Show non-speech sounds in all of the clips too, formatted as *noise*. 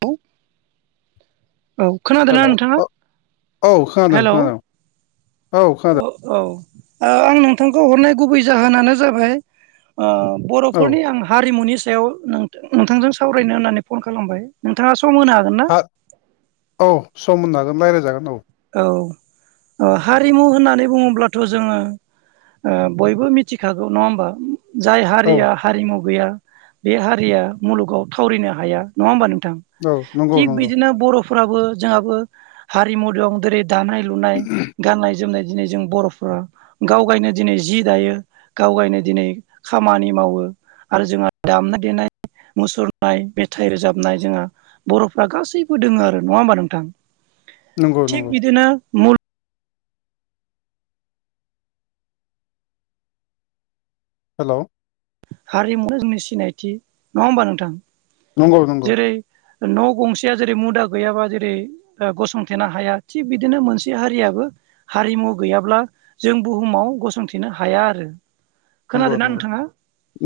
औ औ खोनादों ना हेलौ नोंथाङा औ औ खोनादों हेलौ। खोनादों औ खोनादों ओ औ आ आं नोंथांखौ हरनाय गुबै जाहोनानो जाबाय ओ औ बर'फोरनि आं हारिमुनि सायाव नों-नोंथांजों सावरायनो होननानै फन खालामबाय नोंथाङा सम होनो हागोन ना? हा औ सम होनो हागोन रायलायजागोन औ। औ औ हारिमु होननानै बुङोब्लाथ' जोङो ओ बयबो मिथिखागौ नङा होमबा? जाय औ हारिया हारिमु गैया बे हारिया मुलुगाव थावरिनो हाया नङा होमबा नों थां औ नंगौ थिग नंगौ बिदिनो बर' फोराबो जोंहाबो हारिमु दं देरै दानाय लुनाय गान्नाय जोमनाय। दिनै जों बर'फ्रा गाव गायनो दिनै जि दायो गाव गायनो दिनै खामानि मावो। आरो जोंहा दामनाय देनाय मुसुरनाय मेथाइ रोजाबनाय जोंहा बर'फ्रा गासैबो दोङो आरो नङा होमबा नोंथां? नंगौ थिग नंगौ बिदिनो मुलुग हेल' हारिमुवानो जोंनि सिनायथि नङा होमबा नोंथां? नंगौ नंगौ। जेरै न' गंसेया जेरै मुदा गैयाबा जेरै ओ गसंथेनो हाया थिग बिदिनो मोनसे हारियाबो हारिमु गैयाब्ला जों बुहुमाव गसंथेनो हाया आरो। नंगौ खोनादोंना नंगौ नोंथाङा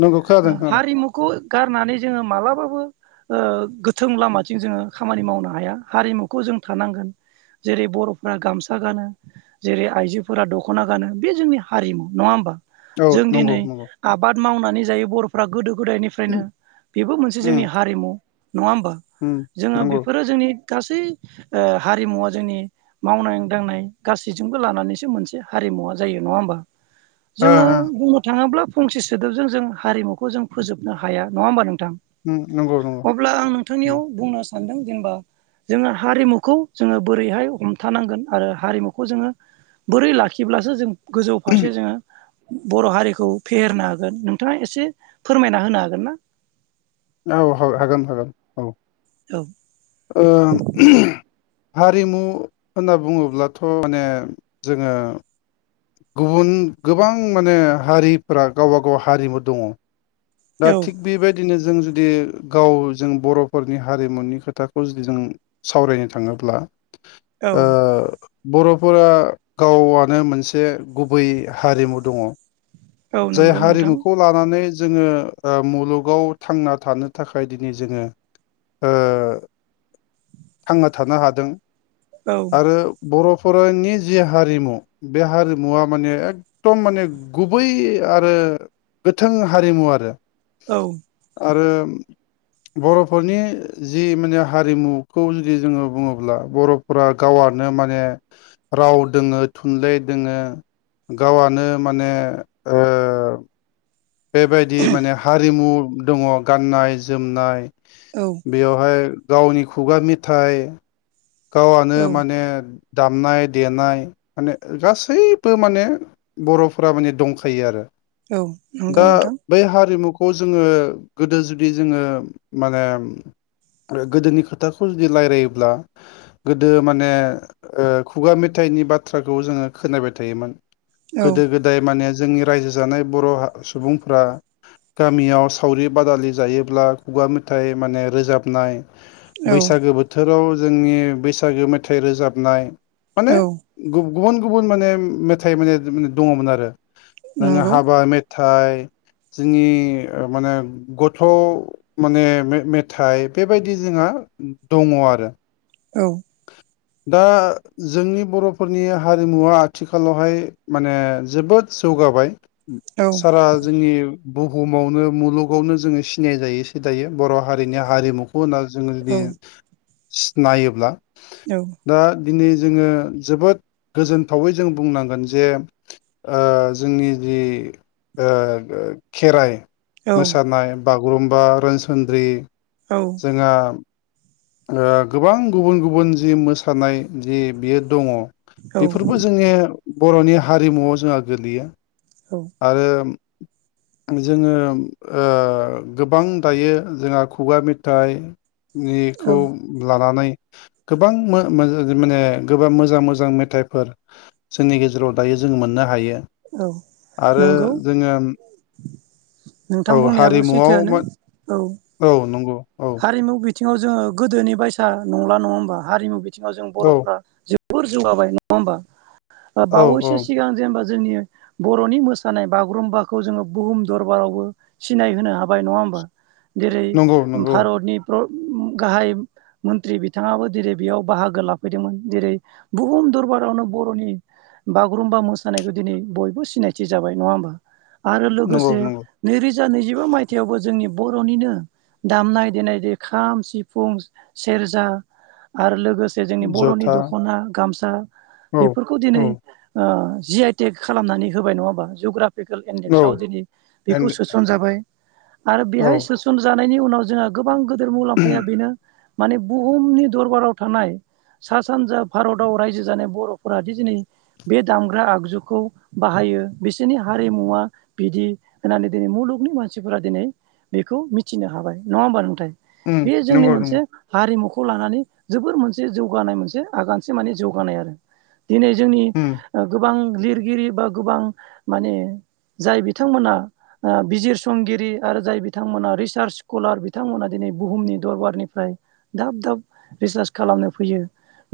नंगौ खोनादों खोनादों हारिमुखौ गारनानै जोङो मालाबाबो ओ गोथों लामाथिं जोङो खामानि मावनो हाया हारिमुखौ जों थानांगोन। जेरै बर'फोरा गामसा गानो जेरै आइजोफोरा दख'ना गानो बे जोंनि हारिमु नङा होमबा? औ जों नंगौ दिनै नंगौ आबाद मावनानै जायो बर'फ्रा गोदो गोदायनिफ्रायनो उम बेबो मोनसे जोंनि हारिमु। नङा होमबा? उम जोङो नंगौ बेफोरो जोंनि गासै ओ हारिमुवा जोंनि मावनाय दांनाय गासैजोंबो लानानैसो मोनसे हारि मुवा जायो नङा होमबा? ओ जोंङो ओ बुंनो थाङोब्ला फंसि सोदोबजों जों हारिमुखौ जों फोजोबनो हाया नङा होमबा नोंथां? उम नंगौ नंगौ अब्ला आं नोंथांनियाव बुंनो सानदों जेनबा जोङो हारिमुखौ जोङो बोरैहाय हमथानांगोन आरो हारिमुखौ जोङो बोरै लाखिब्लासो जों गोजौ फारसे जोङो बर' हारिखौ फेहेरनो हागोन नोंथाङा एसे फोरमायना होनो हागोन ना? औ औ हागोन हागोन औ। औ। ओ *unintelligible* हारिमु होनना बुङोब्लाथ' माने जोङो गुबुन गोबां माने हारिफोरा गावबा गाव हारिमु दङ। दा औ थिग बेबायदिनो जों जुदि गाव जों बर'फोरनि हारिमुनि खोथाखौ जुदि जों सावरायनो थाङोब्ला औ ओ बर'फोरा गावआनो मोनसे गुबै हारिमु दङ। औ जाय नंगौ नोंथां हारिमुखौ लानानै जोङो ओ मुलुगाव थांना थानो थाखाय दिनै जोङो ओ थांना थानो हादों औ आरो बर' फरायनि जि हारिमु बे हारिमुवा माने एकदम माने गुबै आरो गोथों हारिमु आरो औ। आरो बर'फोरनि जि माने हारिमुखौ जुदि जोङो बुङोब्ला बर'फोरा गाव हरनो माने राव दोङो थुनलाइ दोङो गावआनो माने ओ बेबायदि माने हारिमु दङ गाननाय जोमनाय औ बेयावहाय गावनि खुगा मेथाइ गावआनो औ माने दामनाय, देनाय माने गासैबो माने बर'फोरा माने दंखायो आरो। औ नंगौ दा नोंथां बेै हारिमु खौ जोङो गोदो जुदि जोङो माने आरो गोदोनि खोथाखौ जुदि रायलायोब्ला गोदो माने ओ खुगा मेथाइनि बाथ्राखौ जोङो खोनबाय थायोमोन। औ गोदो-गोदाय माने जोंनि रायजो जानाय बर' सुबुंफ्रा गामियाव सावरि बादालि जायोब्ला खुगा मेथाइ माने रोजाबनाय औ बैसागो बोथोराव जोंनि बैसागो मेथाइ रोजाबनाय माने औ गुबुन गुबुन माने मेथाइ माने दङमोन आरो। नोङो नंगौ हाबा मेथाइ जोंनि ओ माने गथ' माने मे मेथाइ बेबायदि जोंहा दङ आरो। औ दा जोंनि बर'फोरनि हारिमुवा आथिखालावहाय माने जोबोद जौगाबाय। औ सारा जोंनि बुहुमावनो मुलुगावनो जोङो सिनाय जायोसो दायो। बर' हारिनि हारिमुखौ होनना जोङो औ जुदि सिनायोब्ला औ। दिनै जोङो जोबोद गोजोनथावै जों बुंनांगोन जे ओ जोंनि जि ओ खेराइ औ मोसानाय बागुरुम्बा रोनसोनद्रि औ जोंहा ओ गोबां गुबुन गुबुन जि मोसानाय जि बियो दंङ औ बेफोरबो जोंनि बर'नि हारिमुवआव जोंहा गोलैयो आरो जोङो ओ गोबां दायो जोंहा खुगा मेथाइ औ निखौ लानानै गोबां मा माने गोबां मोजां मोजां मेथाइफोर जोंनि गेजेराव दायो जों मोननो हायो औ आरो नंगौ जोङो नोंथां औ बुंनायाबो हारिमुआव सैथोआनो म औ औ नंगौ औ हारिमु बिथिङाव जोङो गोदोनि बायसा नंला नङा होमबा हारिमु बिथिङाव जों औ बर'फ्रा जे बुर जौगाबाय नंङा होमबा? ओ औ औ बावैसो सिगां जेनेबा जोंनि बर'नि मोसानाय बागुरुम्बाखौ जोङो बुहुम दरबारावबो सिनायहोनो हाबाय नंङा होमबा? जेरै नंगौ नंगौ भारतनि प्र गाहाय मन्त्रि बिथाङाबो दिरै बेयाव बाहागो लाफैदोंमोन दिरै बुहुम दरबारावनो बर'नि बागुरुम्बा मोसानायखौ दिनै बयबो सिनायथि जाबाय। नङा होमबा? आरो नंगौ लोगोसे नंगौ नैरोजा नैजिबा मायथाइयावबो जोंनि बर'निनो दामनाय-देनाय दे खाम, सिफुं, सेरजा आरो लोगोसे जे जोंनि बर'नि जथा दख'ना, गामसा औ बेफोरखौ औ दिनै ओ जि आइ तेक खालामनानै होबाय नङा होमबा? जुग्राफ फिकेल औ इेदेक्स दिनै बेखौ एन्ड सोसन जाबाय आरो औ बेहाय सोसन जानायनि उनाव जोंहा गोबां गोदोर मुलाम्फाया उम बेनो माने बुहुमनि दरबाराव थानाय सा-सानजा भारताव रायजो जानाय बर'फोरादि दिनै बे दामग्रा आगजुखौ बाहायो बिसोरनि हारिमुवा बिदि होननानै दिनै मुल लुगनि मानसिफोरा दिनै बेखौ मिथिनो हाबाय। नङा होमबा नोंथाय? बे जोंनि नंगौ मोनसे नंगौ हारिमु खौ लानानै जोबोर मोनसे जौगानाय मोनसे आगानसे माने जौगानाय आरो। दिनै जोंनि उम ओ गोबां लिरगिरि बा गोबां माने जाय बिथांमोना ओ बिजिरसंगिरि आरो जाय बिथांमोना रिसार्च स्कलार बिथांमोना दिनै बुहुमनि दरबारनिफ्राय दाब दाब रिसार्च खालामनो फैयो।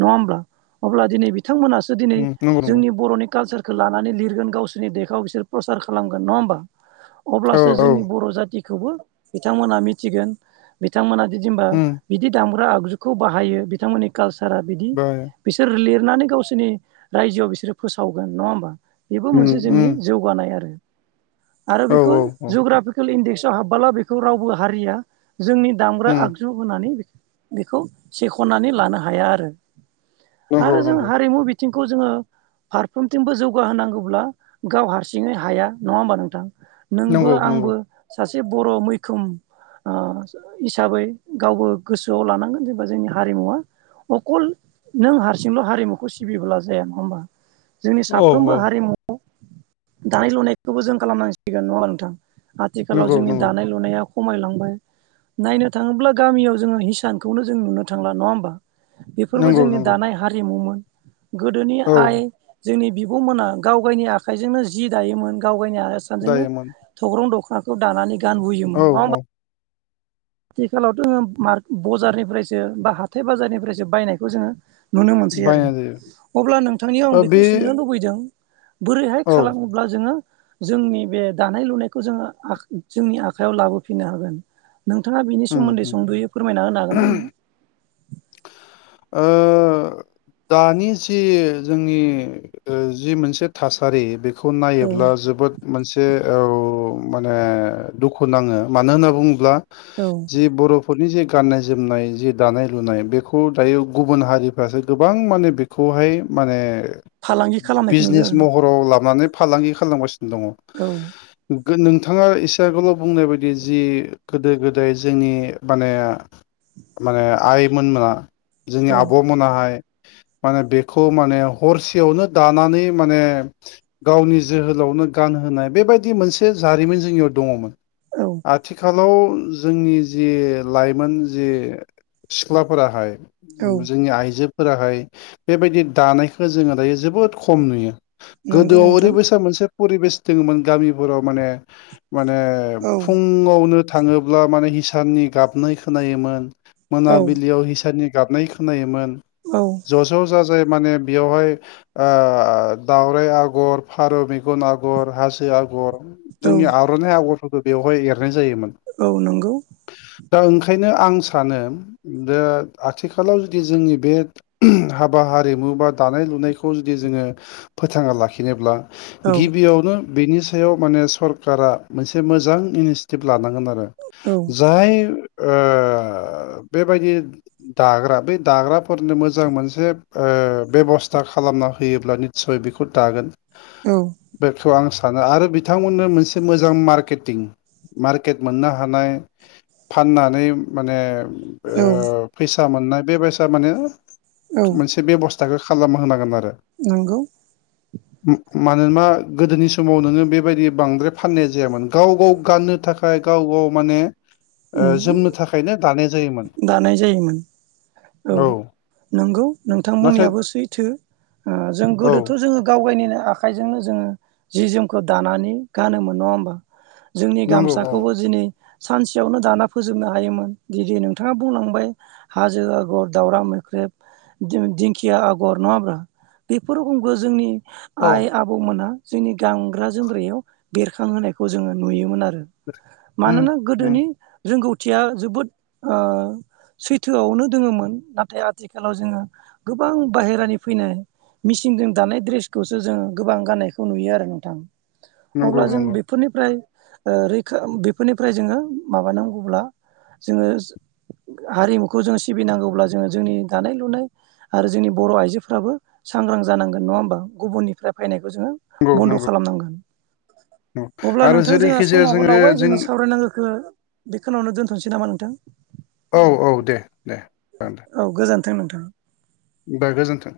नंङा होमब्ला? अब्ला दिनै बिथांमोनासो दिनै उम नंगौ नंगौ जोंनि बर'नि कालसार खो लानानै लिरगोन गावसोरनि देखआव बिसोर प्रसार खालामगोन। नङा होमबा? औ अब्लासो औ जोंनि बर' जाथिखौबो बिथांमोना मिथिगोन बिथांमोना बिदि होमबा उम बिदि दामग्रा आगजुखौ बाहायो बिथांमोननि कालसारा बिदि। बाय बिसोर लिर नानै गावसोरनि रायजोआव बिसोरो फोसावगोन। नङा होमबा? बेबो उम मोनसे जोंनि उम जौगानाय आरो आरो औ बेखौ औ औ ज'ग्राफिकेल इन्डेक्सआव हाबबोला बेखौ रावबो हारिया जोंनि दामग्रा उम आगजु होनानै बेखौ सेख'नानै लानो हाया आरो। नंगौ आरो जों नंगौ हारिमु बि बिथिंखौ जोङो फारफ्रोमथिंबो जौगाहोनांगौब्ला गाव हारसिङै हाया। नङा होमबा नोंथां? नोंबो नंगौ नंगौ आंबो सासे बर' मैखोम ओ हिसाबै गावबो गोसोआव लानांगोन जेनेबा जोंनि हारिमुवा अखल नों हारसिंल' हारिमुखौ सिबिबोब्ला जाया। नङा होमबा? जोंनि औ साफ्रोमबो औ हारिमुआव दानाय लुनायखौबो जों खालामनांसिगोन। नंङाहोमबला नोंथां? आथिखालाव नंगौ जोंनि नंगौ दानाय लुनाया खमायलांबाय नायनो थाङोब्ला गामियाव जोङो हिसानखौनो जों नुनो थांला। नंङा होमबा? बेफोरबो नंगौ जोंनि नंगौ दानाय हारिमुमोन गोदोनि औ आइ जोंनि बिब'मोना गाव गायनि आखायजोंनो जि दायोमोन गाव गायनि सानजोंनो दायोमोन थौग्रं दख'नाखौ दानानै गानबोयोमोन। औ नङा होमबा औ आथिखालावथ' जोंङो मार बजारनिफ्रायसो बा हाथाय बाजारनिफ्रायसो बायनायखौ जोङो नुनो मोनसै आरो बायनाय जायो अब्ला नोंथांनियाव ओ आं बे बेखौ सोंनो लुबैदों बोरैहाय औ खालामोब्ला जोङो जोंनि बे दानाय लुनायखौ जोङो आख जोंनि आखायाव लाबोफिननो हागोन? नोंथाङा बेनि उम सोमोन्दै उम संद'यै फोरमायना होनो हागोन ना आंनो? ओ दानि जि जोंनि जि मोनसे थासारि बे बेखौ नायोब्ला जोबोद मोनसे औ माने दुखु नाङो, मानो होनना बुङोब्ला औ जि बर'फोरनि जे‌ गाननाय-जोमनाय जि दानाय-लुनाय बेखौ दायो गुबुन हारिफ्रासो गोबां माने बेखौहाय माने फालांगि खालामनायखौ नुदों बिजनेस आरो महराव लानानै फालांगि खालामगासिनो दङ' गोनोंथाङा एसे आगोलाव बुंनाय बायदि जि गोदो गोदाय जोंनि माने माने आइ मोना जोंनि औ आब'मोनाहाय *unintelligible* माने बेखौ माने हरसेयावनो दानानै माने गावनि जोहोलावनो गान होनाय बेबायदि मोनसे जारिमिन जोंनियाव दङमोन। औ आथिखाल लाव जोंनि जे लाइमोन जे सिख्ला फोराहाय औ जोंनि आइजोफोराहाय बेबायदि दानायखौ जोङो दायो जोबोद खम नुयो नंगौ गोदोआव नोंथां ओरैबायसा मोनसे फरिबेस दोङोमोन गामिफोराव माने माने औ फुङावनो थाङोब्ला माने हिसाननि गाबनाय खोनायोमोन औ मोनाबिलियाव हिसाननि गाबनाय खोनायोमोन औ ज' ज' जाजाय माने बेवहाय ओ दावराइ आगर फारौ मेगन आगर हासो आगर औ जोंनि आर'नाइ आगरफोरखौ बेवहाय एर नाय जायोमोन औ नंगौ दा ओंखायनो आं सानो दा आथिखालाव जुदि जोंनि बे हाबा हारिमु बा दानाय लुनायखौ जुदि जोङो फोथाङा लाखिनोब्ला औ गिबियावनो बेनि सायाव माने सरकारा मोनसे मोजां इनिसिटिभ लानां गोन आरो औ जाय ओ बेबायदि दाग्रा बे दाग्राफोरनो मो जां मोनसे ओ बेब'स्था खालामना होयोब्ला निस्सय बेखौ दागोन औ बेखौ आं सानो आरो बिथांमोननो मोनसे मोजां मारकेटिं मारकेट मोननो हानाय फाननानै माने औ सा मोननाय बेबायसा माने औ मोनसे बेबस्थाखौ खालामना होनांगोन आ नंगौ *unintelligible* मानोना गोदोनि समाव नोङो बेबायदि बांद्राय फाननाय जायामोन गाव गाव गाननो थाखाय गाव गाव बौ माने ओ उम जोमनो थाखायनो दानाय जायोमोन दानाय जायोमोन औ नाथाय नोंथांमोननियाबो सैथो जों औ गोदोथ' जोङो गावगायनो आखाइजोंनो जोङो जि जोमखौ दानानै गानोमोन नङा होमबा। जोंनि नंगौ औ गामसाखौबो जिनै सानसेयावनो दाना फोजोबनो हायोमोन गिदि नों थाङा बुंलांबाय हाजो आगर दावराइ मोख्रेब दि-दिंखिया आगर नङा होब्रा बेफोर रोखोमखौ जोंनि औ आइ आबौमोनहा जोंनि गानग्रा जोमग्रायाव बेरखांहोनायखौ जोङो नुयोमोन आरो उम मानोना उम गोदोनि रोंगौथिया जोबोद ओ सैथोआवनो दोङोमोन नाथाय आथिखालाव जोङो गोबां बाहेरानि फैनाय मिसिनजों दानाय द्रेसखौसो जों गोबां गाननायखौ नुयो आरो नोंथां। नंगौ अब्ला जों नंगौ बेफोरनिफ्राय ओ रैखा बेफोरनिफ्राय जोङो माबानांगौब्ला जोङो हारिमुखौ जों सिबिनांगौब्ला जोङो जोंनि दानाय लुनाय आरो जोंनि बर' आइजोफ्राबो सांग्रां जानांगोन नङा होमबा गुबुननिफ्राय फैनाय जों नंगौ बन्द' नंगौ खालामनांगोन‌। नंगौ अब्ला आरो नोंथां जोंहा जेरैखि जाया समाबो जोङो लावबाय जों जोंनि सावरायनांगौखौ बेखौनो दोनथ थननोसै नामा नोंथां? औ औ दे दे जागोन दे थों नोंथां बा गोजोन्थों